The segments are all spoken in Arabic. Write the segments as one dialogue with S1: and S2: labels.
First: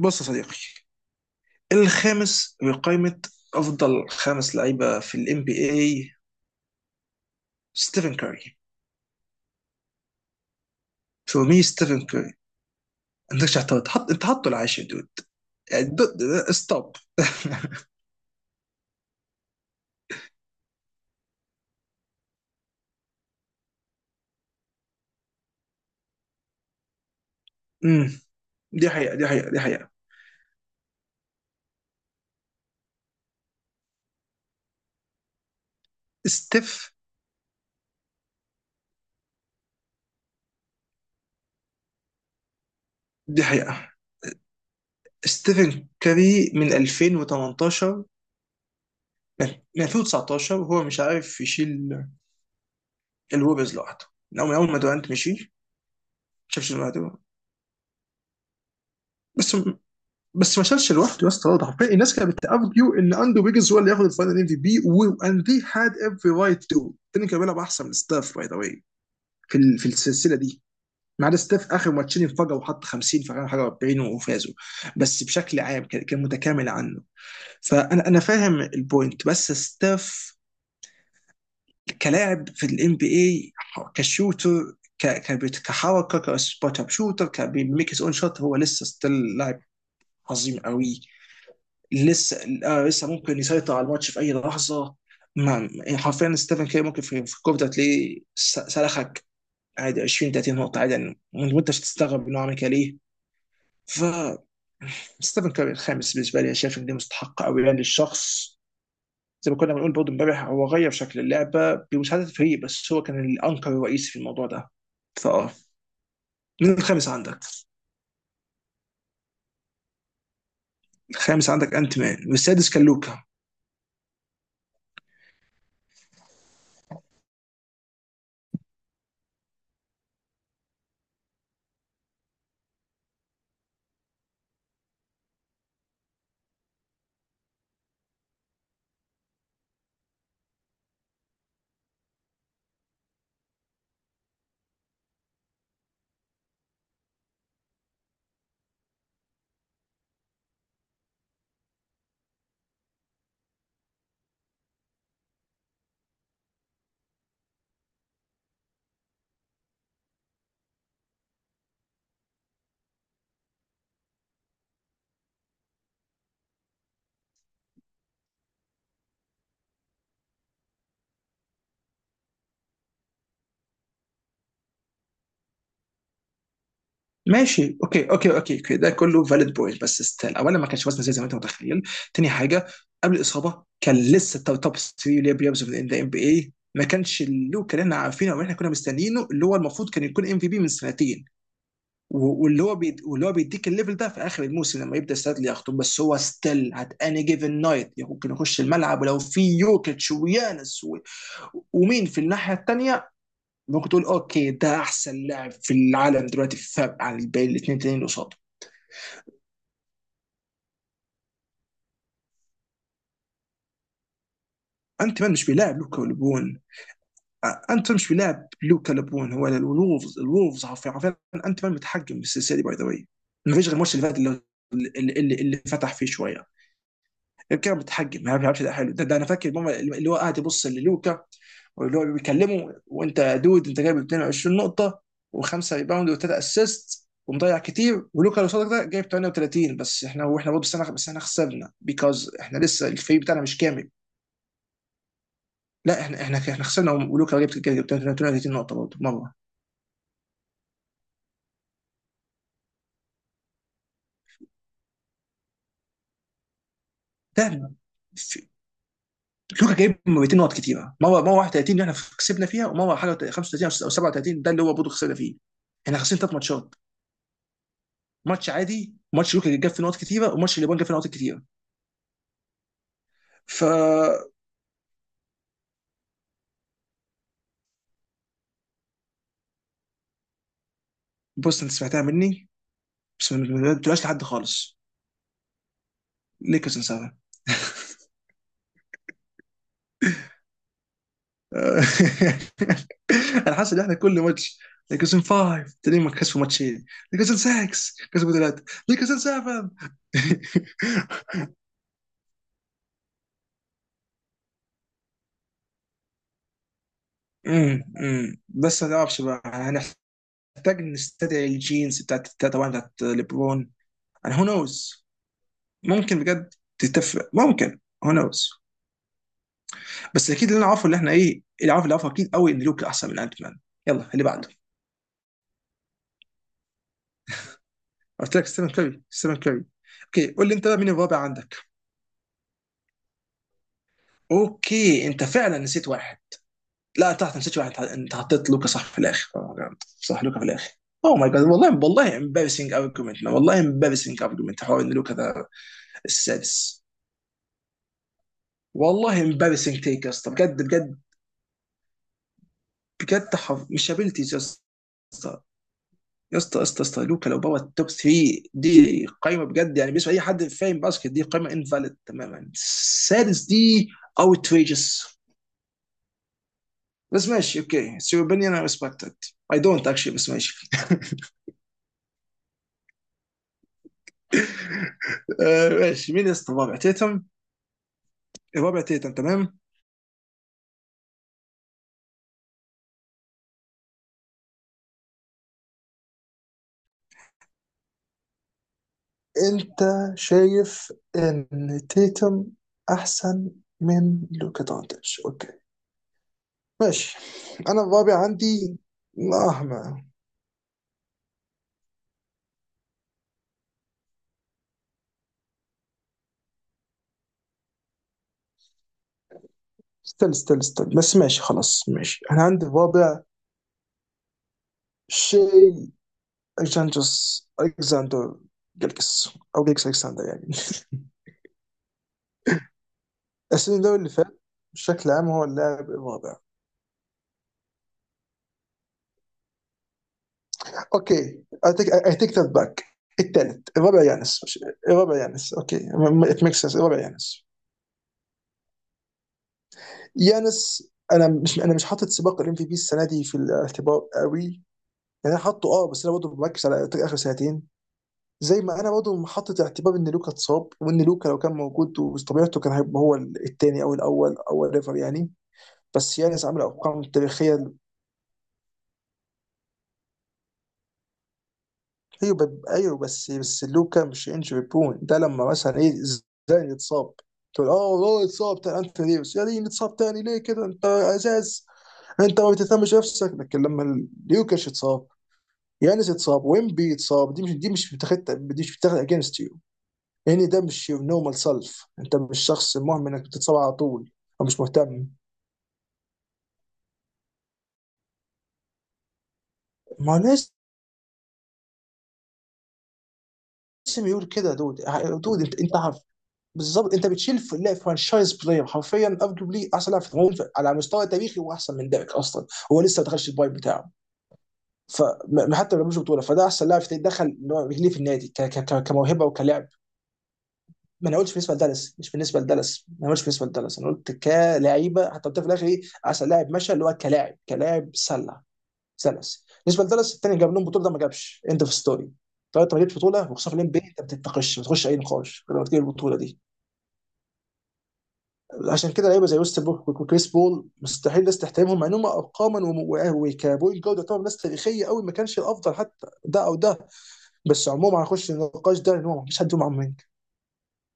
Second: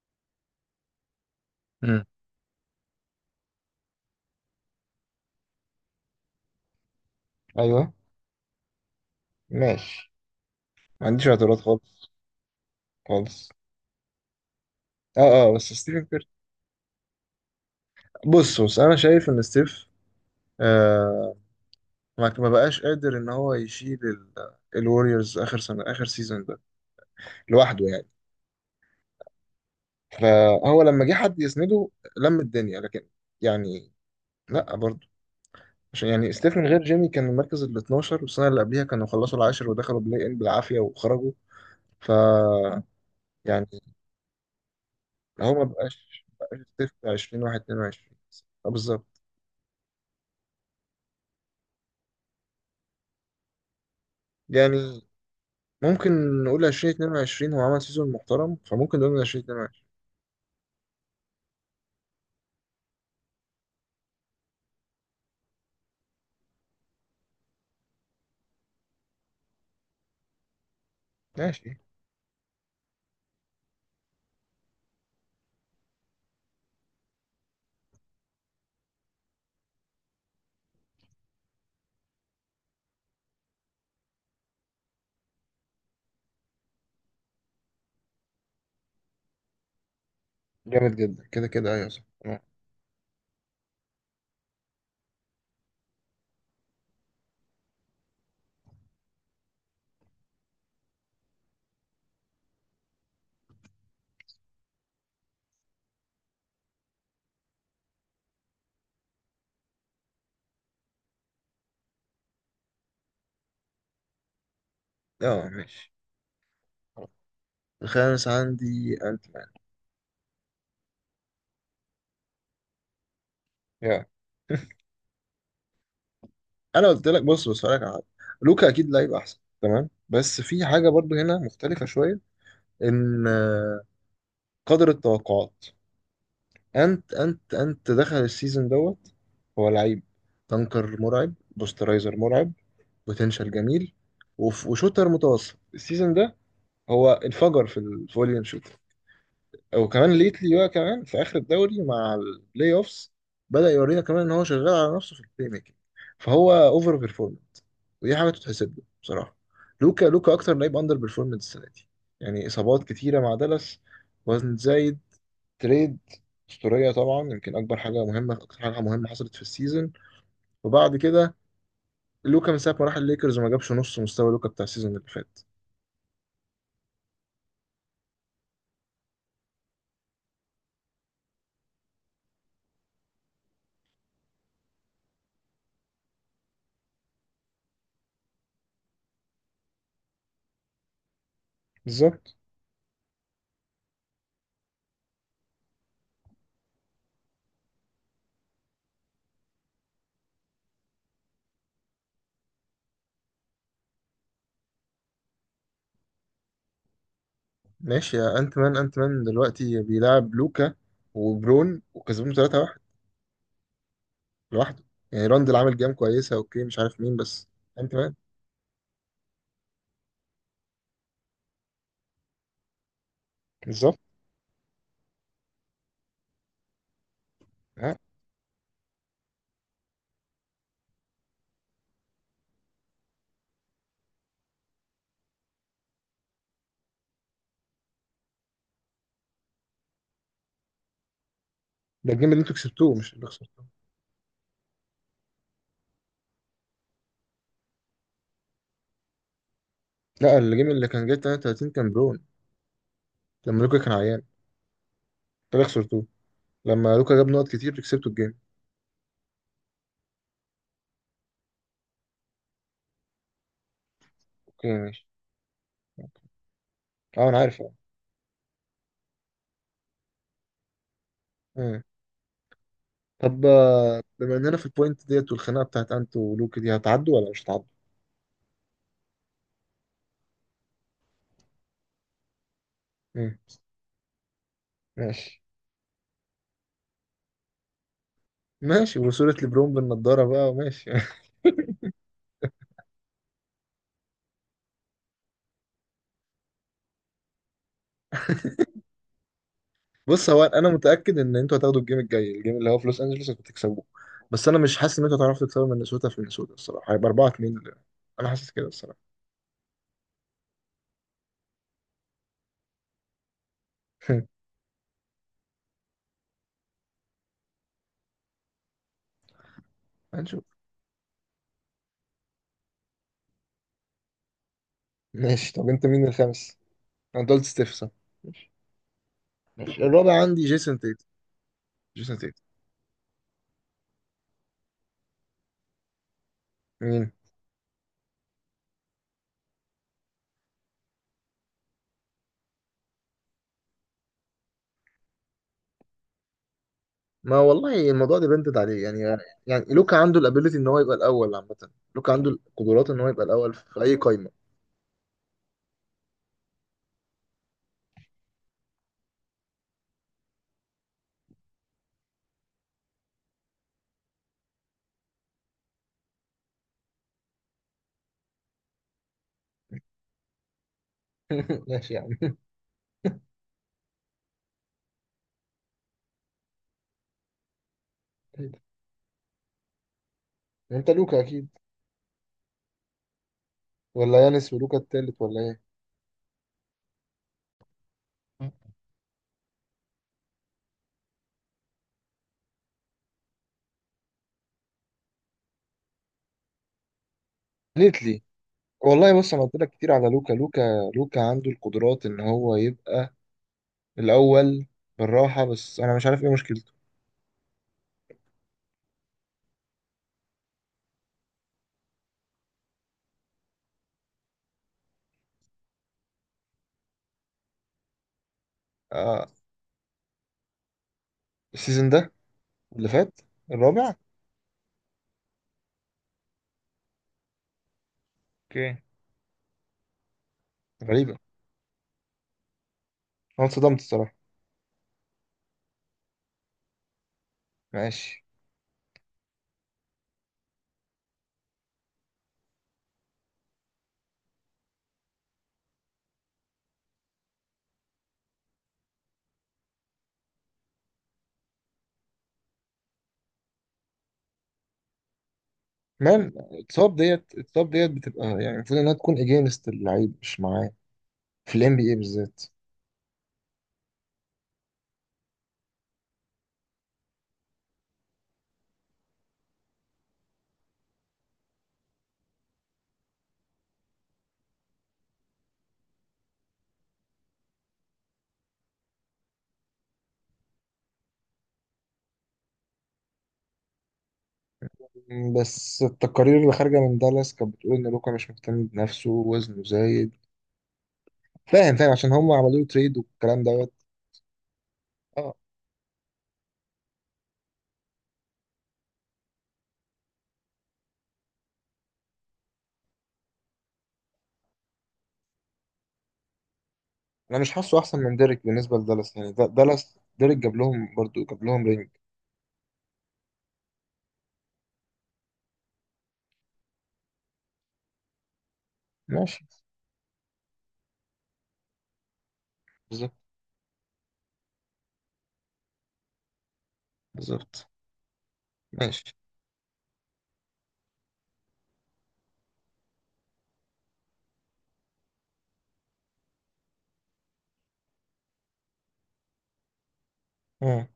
S1: بص يا صديقي،
S2: امم
S1: الخامس بقائمة أفضل خمس لعيبة في ال NBA
S2: ايوه،
S1: ستيفن كاري.
S2: ماشي. ما عنديش
S1: فور مي
S2: اعتراض
S1: ستيفن
S2: خالص.
S1: كاري ما
S2: خالص.
S1: عندكش اعتراض، حط أنت، حطه العاشر دود،
S2: اه، اه، بس
S1: يعني
S2: ستيفن
S1: دود
S2: كير.
S1: ستوب.
S2: بص بص انا شايف ان ستيف آه ما بقاش قادر ان هو يشيل الوريورز اخر سنه اخر سيزون ده لوحده يعني.
S1: أمم، دي حقيقة، دي حقيقة، دي حقيقة.
S2: فهو لما جه حد يسنده لم الدنيا، لكن يعني، لا برضه. عشان يعني ستيف من غير
S1: ستيف
S2: جيمي كان المركز ال 12، والسنه اللي قبليها كانوا خلصوا العاشر ودخلوا بلاي ان بالعافيه وخرجوا. ف
S1: دي
S2: يعني،
S1: حقيقة.
S2: هو ما
S1: ستيفن
S2: بقاش ما
S1: كاري
S2: بقاش
S1: من
S2: ستيف بتاع 20
S1: 2018،
S2: 21. بالظبط.
S1: من من 2019 وهو مش عارف يشيل الويبرز لوحده من أول ما
S2: يعني
S1: دورانت مشي. ما
S2: ممكن نقول
S1: شافش لوحده.
S2: 2022 هو عمل سيزون محترم، فممكن نقول من
S1: بس
S2: 2022.
S1: بس ما شالش لوحده يا اسطى، برضه حرفيا الناس كانت بتارجيو ان اندرو ويجنز هو اللي ياخد الفاينل ام في بي، واند ذي هاد افري رايت تو، التاني كان بيلعب احسن من ستاف باي ذا واي في السلسله دي. ما عدا ستاف،
S2: ماشي.
S1: اخر ماتشين انفجروا وحط 50 في اخر حاجه 40 وفازوا. بس بشكل عام كان متكامل عنه. انا فاهم البوينت، بس ستاف كلاعب في الام بي اي، كشوتر، كحركه، كسبوت اب شوتر، كبيميك هيز اون شوت، هو لسه ستيل لاعب عظيم
S2: جامد
S1: قوي.
S2: جدا كده كده، ايوه، صح،
S1: لسه
S2: اه.
S1: لسه ممكن يسيطر على الماتش في اي لحظه. ما يعني حرفيا ستيفن كير ممكن في الكوره ده تلاقيه سلخك عادي 20 30 نقطه عادي يعني، وانت مش هتستغرب انه عمل كده ليه. ف ستيفن كير الخامس بالنسبه لي، أنا شايف ان دي مستحقه قوي يعني للشخص. زي ما كنا بنقول برضه امبارح، هو غير شكل اللعبه بمساعده الفريق، بس هو كان الانكر الرئيسي في الموضوع ده.
S2: آه،
S1: فاه.
S2: ماشي.
S1: مين الخامس عندك؟
S2: الخامس عندي انت مان.
S1: الخامس عندك انت مان، والسادس كان لوكا.
S2: يا، انا قلت لك بص بص هقولك على حاجه. لوكا اكيد لعيب احسن، تمام، بس في حاجه برضو هنا مختلفه شويه. ان قدر التوقعات. انت دخل السيزون دوت. هو لعيب، تنكر مرعب، بوسترايزر مرعب، بوتنشال جميل، وشوتر متوسط. السيزون ده هو انفجر في الفوليوم شوت، وكمان ليتلي بقى كمان في اخر الدوري مع البلاي اوفس بدأ يورينا كمان ان هو شغال على نفسه في البلاي ميكنج. فهو اوفر بيرفورمنت، ودي حاجه تتحسب له بصراحه. لوكا، لوكا اكتر لعيب اندر بيرفورمنت السنه دي. يعني اصابات كتيره مع دالاس، وزن زايد، تريد اسطوريه طبعا. يمكن اكبر حاجه مهمه، اكتر حاجه مهمه حصلت في السيزون. وبعد كده لوكا من ساعه ما راح الليكرز وما جابش نص مستوى لوكا بتاع السيزون اللي فات.
S1: ماشي، اوكي اوكي اوكي اوكي، ده كله فاليد بوينت، بس ستيل اولا ما كانش وزنه زي ما انت متخيل. تاني حاجه، قبل الاصابه كان لسه توب 3 اللي بيلعبوا في الان بي اي، ما كانش اللوك اللي احنا عارفينه او احنا كنا مستنيينه، اللي هو المفروض كان يكون ام في بي من سنتين، واللي هو بيديك الليفل ده في اخر الموسم، لما يبدا ستادلي يخطب، بس هو ستيل هات اني جيفن نايت ممكن يخش الملعب ولو في يوكيتش ويانس ومين في الناحيه الثانيه ممكن تقول اوكي ده احسن لاعب في العالم دلوقتي، في فرق عن الباقي الاثنين التانيين اللي
S2: ماشي
S1: قصاده.
S2: يا انت مان. انت مان دلوقتي بيلعب لوكا وبرون وكسبهم 3-1 لوحده.
S1: انت
S2: يعني
S1: مان مش
S2: راندل عامل
S1: بيلاعب
S2: جيم
S1: لوكا
S2: كويسه،
S1: ولبون،
S2: اوكي مش عارف مين بس.
S1: انت
S2: انت
S1: مش
S2: مان.
S1: بيلاعب لوكا لبون، هو الولفز، الولفز حرفيا حرفيا. انت مان متحكم بالسلسله دي باي ذا واي. ما فيش غير الماتش
S2: بالظبط.
S1: اللي فات، اللي فتح فيه شويه، غير كده
S2: ها.
S1: بتحجم، ما بيلعبش. ده حلو، ده انا فاكر ماما اللي هو قاعد يبص للوكا، واللي هو بيكلمه، وانت يا دود انت جايب 22 نقطه وخمسه ريباوند وثلاثه اسيست ومضيع كتير، ولوكا اللي قصادك ده جايب 38، بس احنا، واحنا برضه سنه، بس احنا خسرنا
S2: ده الجيم
S1: بيكوز
S2: اللي انتوا
S1: احنا لسه
S2: كسبتوه مش
S1: الفريق
S2: اللي
S1: بتاعنا مش
S2: خسرتوه.
S1: كامل. لا، احنا خسرنا ولوكا جايب 38 نقطه برضه مره.
S2: لا، الجيم اللي كان جاي 33 كان برون، لما لوكا كان عيان. انتوا اللي خسرتوه لما لوكا جاب
S1: ده
S2: نقط كتير كسبتوا الجيم.
S1: في- لوكا جايب 200 نقط كتيره، مره 31 اللي احنا كسبنا فيها، ومره حاجه 35 او 37 ده اللي
S2: اوكي،
S1: هو برضه
S2: ماشي.
S1: خسرنا فيه. احنا خسرنا ثلاث ماتشات،
S2: اه، انا عارف، اه.
S1: ماتش عادي، ماتش يوكي جاب فيه نقط كتيره، وماتش اليابان جاب فيه نقط كتيره.
S2: مم. طب
S1: ف
S2: آه، بما اننا في البوينت ديت، والخناقه بتاعت انت ولوكا دي هتعدوا ولا مش هتعدوا؟
S1: بص انت سمعتها مني، بس
S2: مم.
S1: ما تقولهاش لحد خالص.
S2: ماشي.
S1: ليكرز ان 7.
S2: ماشي، وصورة لبرون بالنضاره بقى، ماشي
S1: انا حاسس ان احنا كل ماتش، ليكرز ان 5 تلاقيهم كسبوا ماتشين، ليكرز ان 6 كسبوا ثلاثه، ليكرز ان 7.
S2: بص، هو انا متاكد ان انتوا هتاخدوا الجيم الجاي، الجيم اللي هو في لوس انجلوس انتوا هتكسبوه. بس انا مش حاسس ان انتوا هتعرفوا تكسبوا من مينيسوتا. في مينيسوتا الصراحه هيبقى 4-2.
S1: أمم،
S2: انا
S1: أمم.
S2: حاسس كده
S1: بس ما
S2: الصراحه.
S1: نعرفش بقى، هنحتاج نستدعي الجينز طبعا بتاعت ليبرون. انا هو نوز، ممكن بجد تتفق، ممكن. هو نوز. بس
S2: هنشوف.
S1: اكيد اللي انا عارفه، اللي احنا ايه، اللي عارف اللي عارفه، اكيد قوي ان لوكا احسن من انت مان. يلا اللي بعده.
S2: ماشي. طب انت مين الخامس؟ انا قلت ستيف، صح؟
S1: قلت لك
S2: ماشي.
S1: ستيفن كاري، ستيفن كاري.
S2: ماشي، الرابع
S1: اوكي،
S2: عندي
S1: قول لي انت بقى
S2: جيسون
S1: مين
S2: تيت.
S1: الرابع عندك.
S2: جيسون تيت.
S1: اوكي انت فعلا نسيت واحد.
S2: مين؟
S1: لا، تحت نسيت واحد، انت حطيت لوكا صح في الاخر. Oh my God. صح لوكا في الاخر. اوه ماي جاد، والله والله امبارسنج ارجيومنت، والله امبارسنج ارجيومنت، حوار ان لوكا ده السادس.
S2: ما والله الموضوع ده بنتد عليه يعني.
S1: والله
S2: يعني
S1: امبارسنج
S2: لوكا
S1: تيك يا
S2: عنده
S1: اسطى،
S2: الابيليتي
S1: بجد
S2: ان هو يبقى
S1: بجد.
S2: الاول عامه. لوكا عنده القدرات ان هو يبقى
S1: بجد
S2: الاول في
S1: مش
S2: اي قايمه.
S1: ابيلتيز يا اسطى، يا اسطى يا اسطى يا اسطى لوكا لو بابا التوب 3، دي قايمه بجد يعني، بالنسبه لاي حد فاهم باسكت دي قايمه انفاليد تماما، السادس دي اوتريجس. بس ماشي، اوكي سير، اوبينيون اي ريسبكتد. اي دونت اكشلي، بس ماشي.
S2: ماشي يا عم.
S1: آه، ماشي، مين يا اسطى الرابع؟ تيتم. الرابع تيتم تمام.
S2: انت لوكا اكيد، ولا يانس ولوكا التالت ولا ايه؟
S1: انت شايف ان تيتم احسن من لوكا دونتش. اوكي ماشي. انا الرابع
S2: ليتلي.
S1: عندي،
S2: والله بص انا قلت لك كتير
S1: مهما.
S2: على لوكا، لوكا. لوكا عنده القدرات ان هو يبقى الاول بالراحه، بس انا مش عارف ايه مشكلته.
S1: استنى استنى استنى، بس ماشي خلاص ماشي، انا عندي الرابع شيء اكسانجوس، الكساندر جلجس،
S2: آه.
S1: او جلجس الكساندر يعني.
S2: السيزون ده اللي فات
S1: السيزون
S2: الرابع.
S1: ده اللي فات بشكل عام هو اللاعب الرابع.
S2: اوكي. غريبه.
S1: اوكي، اي تيك ذات باك.
S2: انا
S1: الثالث،
S2: اتصدمت
S1: الرابع
S2: الصراحه.
S1: يانس الرابع يانس اوكي. ات ميك سنس الرابع يانس.
S2: ماشي.
S1: يانس، انا مش حاطط سباق الام في بي السنه دي في الاعتبار قوي يعني. انا حاطه بس انا برضه بركز على اخر سنتين، زي ما انا برضه حاطط اعتبار ان لوكا اتصاب، وان لوكا لو كان موجود وطبيعته كان هيبقى هو الثاني او الاول او ايفر يعني. بس
S2: مان
S1: يانس عامل
S2: اتصاب
S1: ارقام
S2: ديت، اتصاب
S1: تاريخيه.
S2: ديت بتبقى يعني المفروض انها تكون اجينست اللعيب مش معاه، في الام بي اي بالذات.
S1: ايوه، بس لوكا مش انجري بون ده، لما مثلا ايه، زين يتصاب، تقول اه والله اتصاب تاني، انت ديفيس يا دين اتصاب تاني ليه كده، انت ازاز، انت ما بتهتمش نفسك. لكن لما ليوكاش اتصاب، يانس اتصاب، ويمبي اتصاب، دي مش بتاخد اجينست يعني. ده مش your normal self، انت مش شخص مهم انك بتتصاب على طول او مش مهتم.
S2: م، بس التقارير اللي خارجه من دالاس كانت بتقول ان لوكا مش مهتم بنفسه، وزنه زايد.
S1: ما لازم
S2: فاهم، فاهم، عشان هم عملوا له تريد والكلام دوت.
S1: يقول كده يا دود،
S2: آه.
S1: دود، انت عارف بالظبط، انت بتشيل في لا فرانشايز بلاير، حرفيا ارجوبلي احسن لاعب في الهجوم على مستوى تاريخي، واحسن من ديريك اصلا. هو لسه ما دخلش البايب بتاعه. فحتى ما جابش بطوله، فده احسن لاعب دخل
S2: انا مش
S1: اللي هو
S2: حاسه
S1: رجليه في
S2: احسن من
S1: النادي
S2: ديريك بالنسبه لدالاس،
S1: كموهبه
S2: يعني
S1: وكلاعب.
S2: دالاس ديريك جاب لهم
S1: ما انا
S2: برضو،
S1: قلتش
S2: جاب
S1: بالنسبه
S2: لهم رينج.
S1: لدالاس، مش بالنسبه لدالاس. ما انا قلتش بالنسبه لدالاس، انا قلت كلاعيبه. حتى قلت في الاخر ايه احسن لاعب مشى، اللي هو كلاعب سله،
S2: ماشي.
S1: سلس بالنسبه لدالاس. الثاني جاب لهم بطوله، ده ما جابش. اند اوف ستوري. طب انت ما جبتش
S2: بالظبط،
S1: بطوله، وخصوصا في الام بي، انت ما بتتناقش، ما بتخش اي نقاش لما تجيب البطوله دي.
S2: بالظبط.
S1: عشان كده
S2: ماشي،
S1: لعيبه زي ويست بوك وكريس بول مستحيل الناس تحترمهم مع انهم ارقاما، وكبوينت جارد يعتبر ناس تاريخيه قوي، ما كانش الافضل حتى ده او ده. بس عموما هنخش النقاش ده ان هو ما فيش حد فيهم.
S2: اه.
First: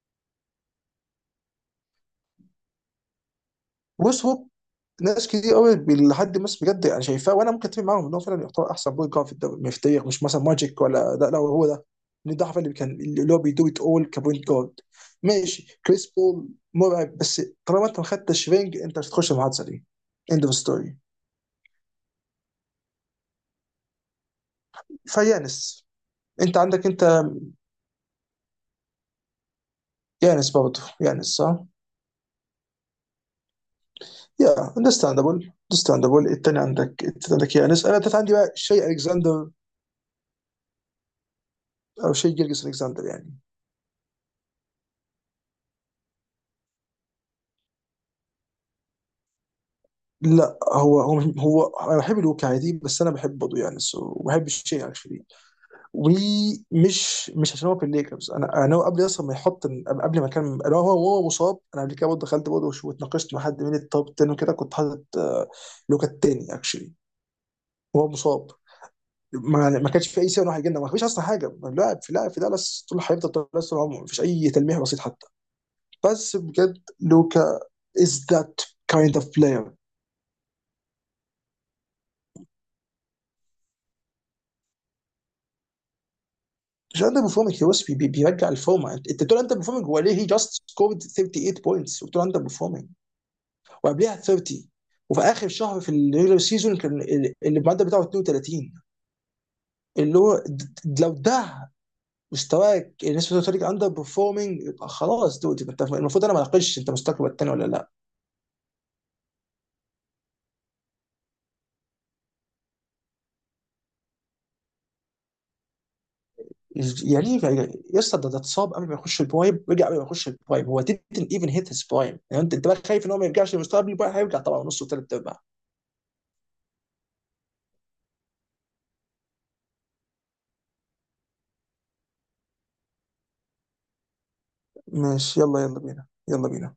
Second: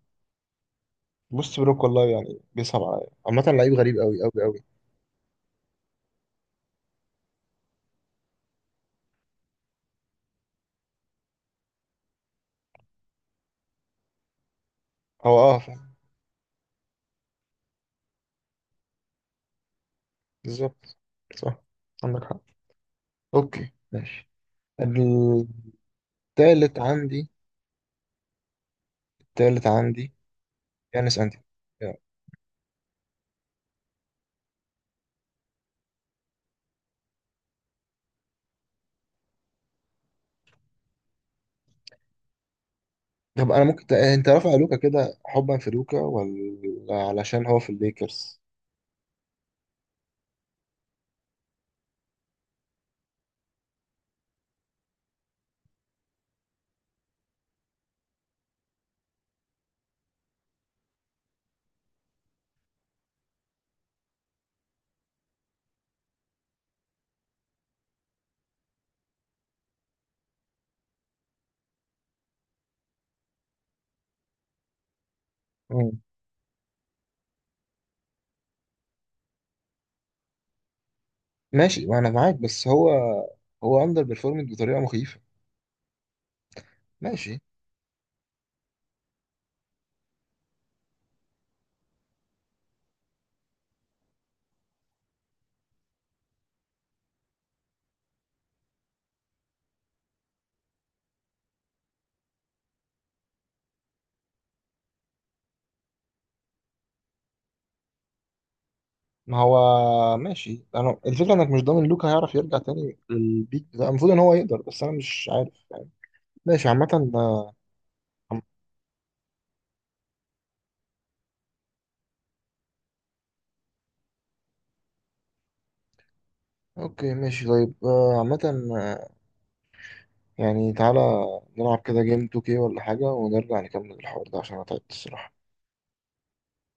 S2: بص، بروك والله يعني بيصعب عليا عامة لعيب غريب قوي
S1: بص
S2: قوي
S1: هو،
S2: قوي.
S1: ناس كتير قوي لحد ما بجد يعني شايفاه، وانا ممكن اتفق معاهم ان هو فعلا يعتبر احسن بوينت جارد في الدوري، مش في التاريخ، مش مثلا ماجيك، ولا لا لا هو ده. ان ده حرفيا اللي كان اللي هو بيدو ات اول كبوينت جارد.
S2: هو
S1: ماشي
S2: فاهم.
S1: كريس بول مرعب، بس طالما انت ما خدتش رينج، انت مش هتخش المحادثه دي. اند اوف ستوري.
S2: بالظبط، صح، عندك حق. اوكي، ماشي. التالت
S1: فيانس. انت عندك انت،
S2: عندي، التالت عندي
S1: يانس برضه،
S2: يانس،
S1: يانس
S2: انتي.
S1: صح؟
S2: يعني.
S1: يا اندستاندابل، اندستاندابل. التاني عندك، التاني عندك يانس، انا التالت عندي بقى شيء الكسندر، او شيء جيرجس الكسندر يعني.
S2: طب انا ممكن انت رافع لوكا كده حبا في لوكا، ولا علشان هو في الليكرز؟
S1: لا، هو انا بحب الواقعيه دي، بس انا بحب برضه يعني، سو بحب الشيء اكشلي. ومش مش عشان هو في الليكرز، انا هو قبل اصلا ما يحط، قبل ما كان انا، هو مصاب، انا قبل كده برضه دخلت برضه، واتناقشت مع حد من التوب 10 وكده كنت حاطط لوكا التاني اكشلي، وهو مصاب. ما كانش في اي سبب إن واحد يجينا، ما فيش اصلا حاجه، لاعب في دالاس طول، هيفضل دالاس طول عمره، ما فيش اي تلميح بسيط حتى.
S2: مم.
S1: بس بجد لوكا از ذات كايند اوف بلاير.
S2: ماشي، ما انا معاك، بس هو، هو اندر بيرفورمنج بطريقه مخيفه.
S1: مش اندر
S2: ماشي.
S1: بيرفورمينج، هو بس بيرجع الفورمه. انت بتقول اندر بيرفورمينج، هو ليه هي جاست سكورد 38 بوينتس وبتقول اندر بيرفورمينج، وقبلها 30. وفي اخر شهر في الريجولر سيزون كان المعدل بتاعه 32. اللي هو لو ده مستواك الناس بتقول لك اندر بيرفورمينج، يبقى خلاص دود، يبقى انت المفروض، انا ما اناقشش انت مستواك الثاني ولا لا.
S2: ما هو ماشي، انا الفكره انك مش ضامن لوكا هيعرف يرجع تاني للبيك بتاع، المفروض ان هو يقدر، بس انا مش عارف يعني. ماشي عامه.
S1: يعني ايه؟
S2: آه،
S1: يعني يا اسطى، ده اتصاب قبل ما يخش البرايم، رجع قبل ما يخش البرايم، هو didn't even hit his prime يعني. انت بقى خايف ان هو ما يرجعش لمستوى قبل البرايم، هيرجع طبعا نص وثلاث ارباع.
S2: اوكي، ماشي، طيب عامه آه، يعني تعالى نلعب كده جيم 2K ولا حاجه، ونرجع نكمل الحوار ده عشان انا تعبت الصراحه.
S1: ماشي يلا يلا بينا يلا بينا.